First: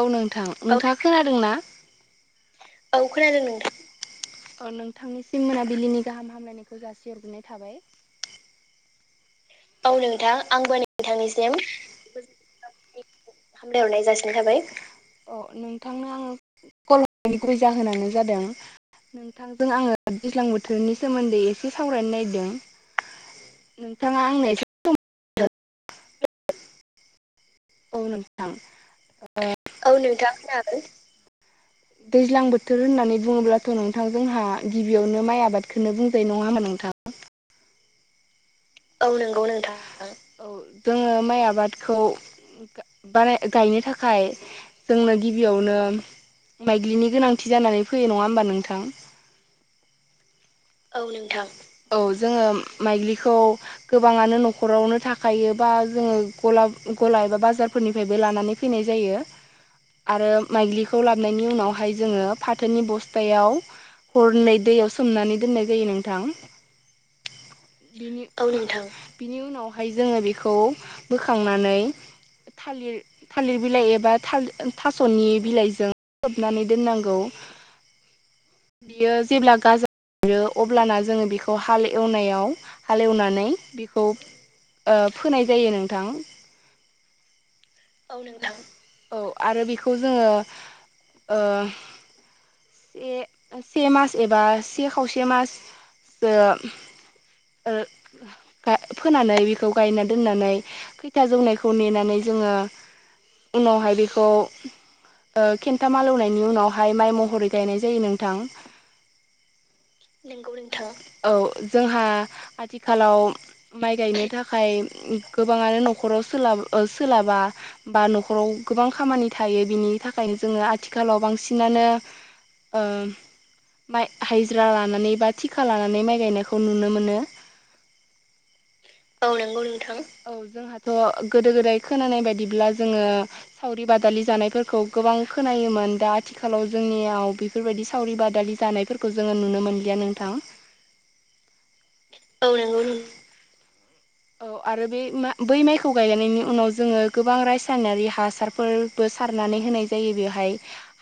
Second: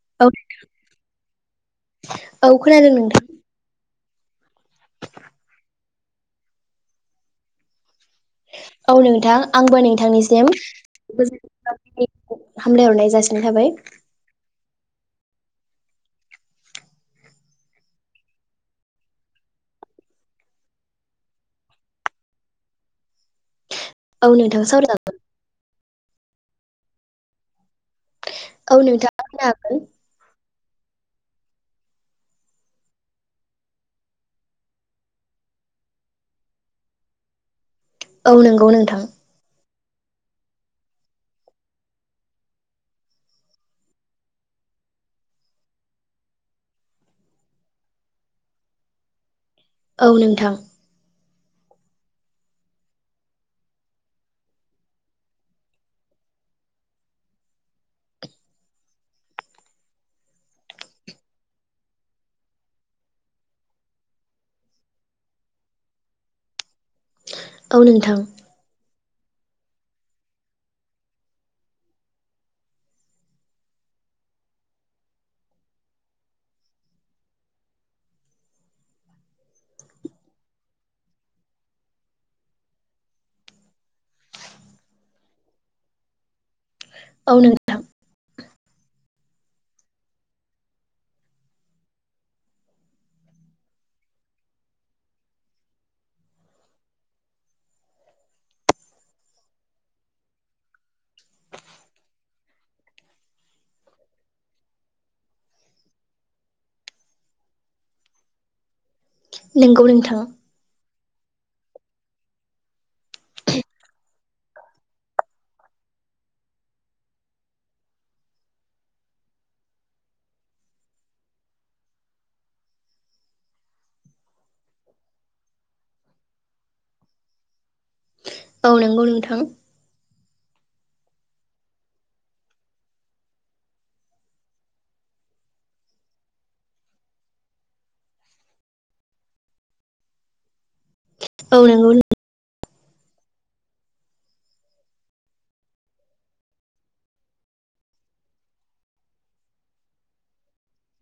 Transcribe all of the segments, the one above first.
औ नोंथां नोंथाङा खोनादों ना औ खोनादों औ नोंथां खोनादों नोंथां। अह नोंथांनिसिम मोनाबिलिनि गाहाम हामलायनायखौ जासिहरग्रोनाय थाबाय। औ नोंथां आंबो औ नोंथां नोंथांनिसिम आंबो नोंथांनिसिम गोजोन हामलायहरनाय जासिनाय थाबाय। अह नोंथांनो आङो कल हरनायनि गुबै जाहोनानो जादों [unintelligible] नोंथांजों आङो दैज्लां बोथोरनि सोमोन्दै एसे सावरायनो नागिरदों। नोंथां औ नोंथां सावराय जागोन। [inaudible] औ नोंथां सावरायजागोन औ नोंथां खोनादों। दैज्लां बोथोर होननानै बुङोब्लाथ' नोंथां जोंहा गिबियावनो माइ आबादखौनो बुंजायो नङा होनबा नोंथां। औ नंगौ नोंथां। औ नंगौ नोंथां औ जोङो माइ आबादखौ बा गायनो थाखाय जोंनो गिबियावनो माइज्लि गोनांथि जानानै फैयो नङा होमबा नोंथां। औ नोंथां। औ नोंथां औ जोङो माइज्लिखौ गोबाङानो न'खरावनो थाखायो बा जोङो गला गला एबा बाजार फोरनिफ्रायबो लानानै फैनाय जायो। आरो माइज्लिखौ लाबोननि उनावहाय जोङो फाथोनि बस्थायाव हरननाय दैयाव सोमनानै दोननाय जायो नोंथां औ नोंथां बिनि औ नोंथा बिनि उनावहाय जोङो बेखौ बोखांनानै थालिर थालिर बिलाइ एबााल थास'नि बिलाइजों खोबनानै दोननांगौ बियो जेब्ला गाजा आरो अब्लाना जोङो बेखौ हाल एवनायाव हाल एवनानै बेखौ ओ फोनाय जायो नोंथां। औ नों औ नोंथां औ आरो बेखौ जोङो ओ से से मास एबा से खावसे मास जो [inaudible] ओ फोनानै बेखौ गायना दोननानै खैथा जौनायखौ नेनानै जोङो उनावहाय बेखौ ओ खेन्था हालेवनायनि उनावहाय माइ महरै गायनाय जायो नोंथां। नोंगौ नोंथां। औ जोंहा आथिखालाव माइ गायनो थाखाय गोबाङानो न'खराव सोला सोलाबा। बा न'खराव गोबां खामानि थायो बिनि थाखायनो जोङो आथिखालाव बांसिनानो ओं माइ हजिरा लानानै बा थिखा लानानै माइ गायनायखौ नुनो मोनो। औ नंगौ औ नोंथां नंगौ नोंथां। औ जोंहाथ' गोदो गोदाय खोनानाय बायदिब्ला जोङो सावरि बादालि जानायफोरखौ गोबां खोनायोमोन दा आथिखालाव जोंनियाव बेफोरबायदि सावरि बादालि जानायफोरखौ जोङो नुनो मोनलिया नोंथां। औ नंगौ। औ नंगौ औ आरो बे बै माइखौ गायांनायनि उनाव जोङो गोबां रासायनारि हासारफोर बो सारनानै होनाय जायो बेवहाय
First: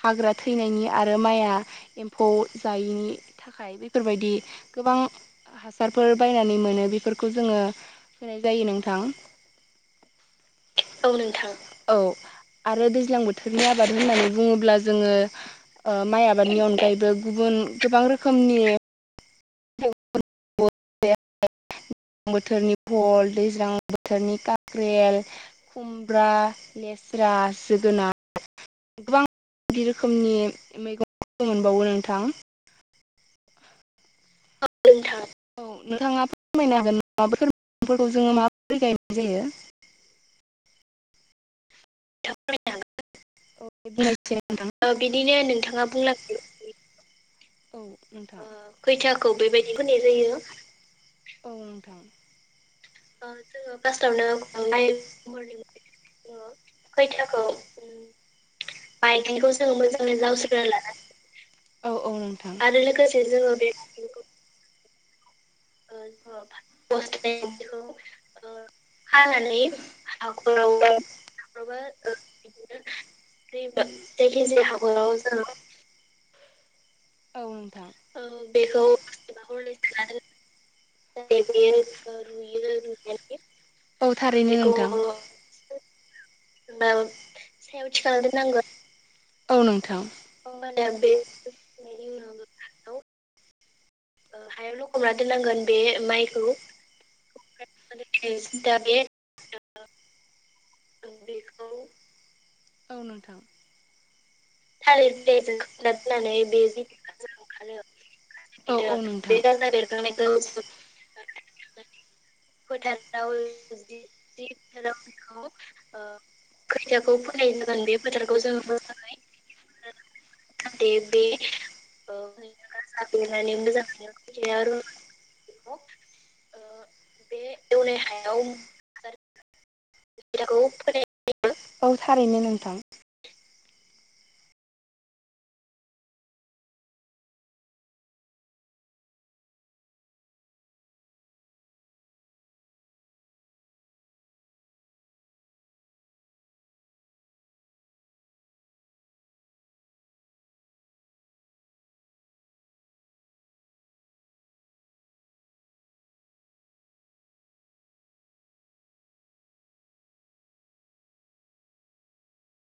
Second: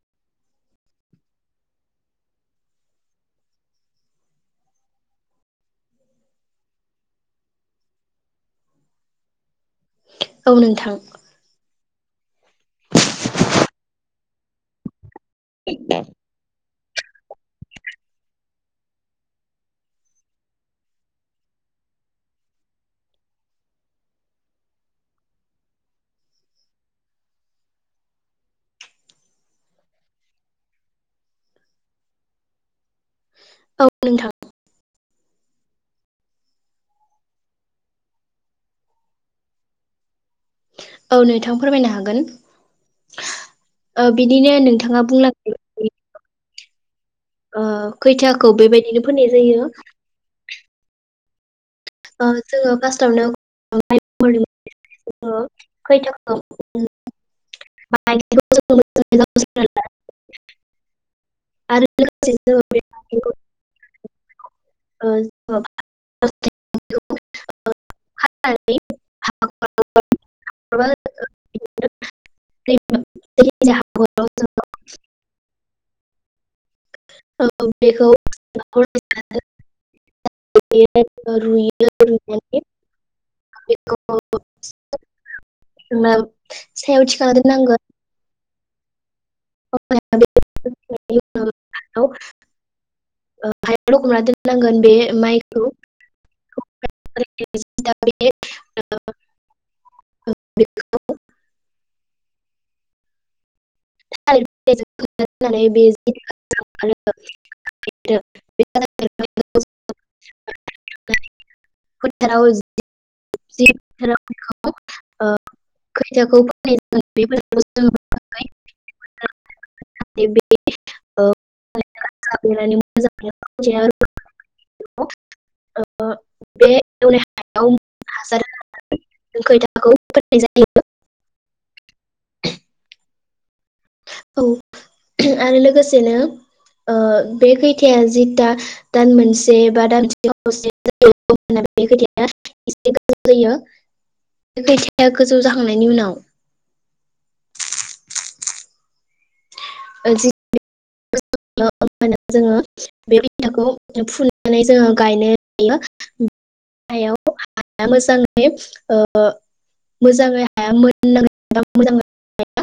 हाग्रा थैनायनि आरो माइआ एम्फौ जायैनि थाखाय बेफोरबायदि गोबां हासारफोर बायनानै मोनो बेफोरखौ जोङो होनाय जायो नोंथां। औ नोंथां। औ नोंथां औ आरो दैज्लां बोथोरनि आबाद होननानै बुङोब्ला जोङो ओ माइ आबादनि अनगायैबो गुबुन गोबां रोखोमनि [unintelligible] बोथोरनि फल दैज्लां बोथोरनि काख्रेल खुमब्रा लेस्रा जोगोनार गोबांदि रोखोमनि मैगं मोनबावो नोंथां। औ नोंथां। औ नोंथां। नोंथाङा फोरमायनो हागोन माफोरफोरखौ जोङो माबोरै गायनाय जायो। औ नोंथां फोरमायनो हागोन। औ गोन ओ बि बुंनायसाय नोंथां नोंथाङा बुंनांगौ। ओ औ खैथाखौ बेबायदिनो फोननाय जायो। जैयो। ओं जों फास फासथावनो खैथाखौ बायखौ खैथाखौ जोङो मोजाङै लावसगोना लानानै आरो औ औ लोगोसे नोंथां जोङो बे आरो लोगो लोगो बे ओंज खानानै [unintelligible] हाखराव हाखराव [unintelligible] [unintelligible] औ जोङो बेखौ नोंथां औ बेखौ रुयो रुनानै [unintelligible] औ थारैनो नोंथां। जों सायावथिखोना दोन नांगोन। औ नोंथां औ हायाव लखबना दोननांगोन बे माइखौ [unintelligible] आं बेखौ बेखौ औ नोंथां। थालिर बिलाइजों थालिर खोबना से दोननानै खदादनानै बे बे [unintelligible] फोथाराव [unintelligible] फोथारखौ जों मो‌जांङै [unintelligible] ओ बेयो गाजा मोजाङै बेरनानै खोथिया रज'यो मोजांङैनो बे एवनाय [unintelligible] बे हायाव एवनाय हायाव [unintelligible] फोनाय जायो औ थारैनो नोंथां औ आरो लोगोसेनो ओ बे खैथाया जिथा दान मोनसे बा दानसेसो जायो [unintelligible] फैसाया गोजौ जाखांनायनि उनाव [unintelligible] [unintelligible] होनो जोंङो बे बिखौ फुनानै जोंङो गायनाय जायो। हायाव हाया मोजाङै ओ मोजाङै हाया मोननांगोन मोजांङै हाया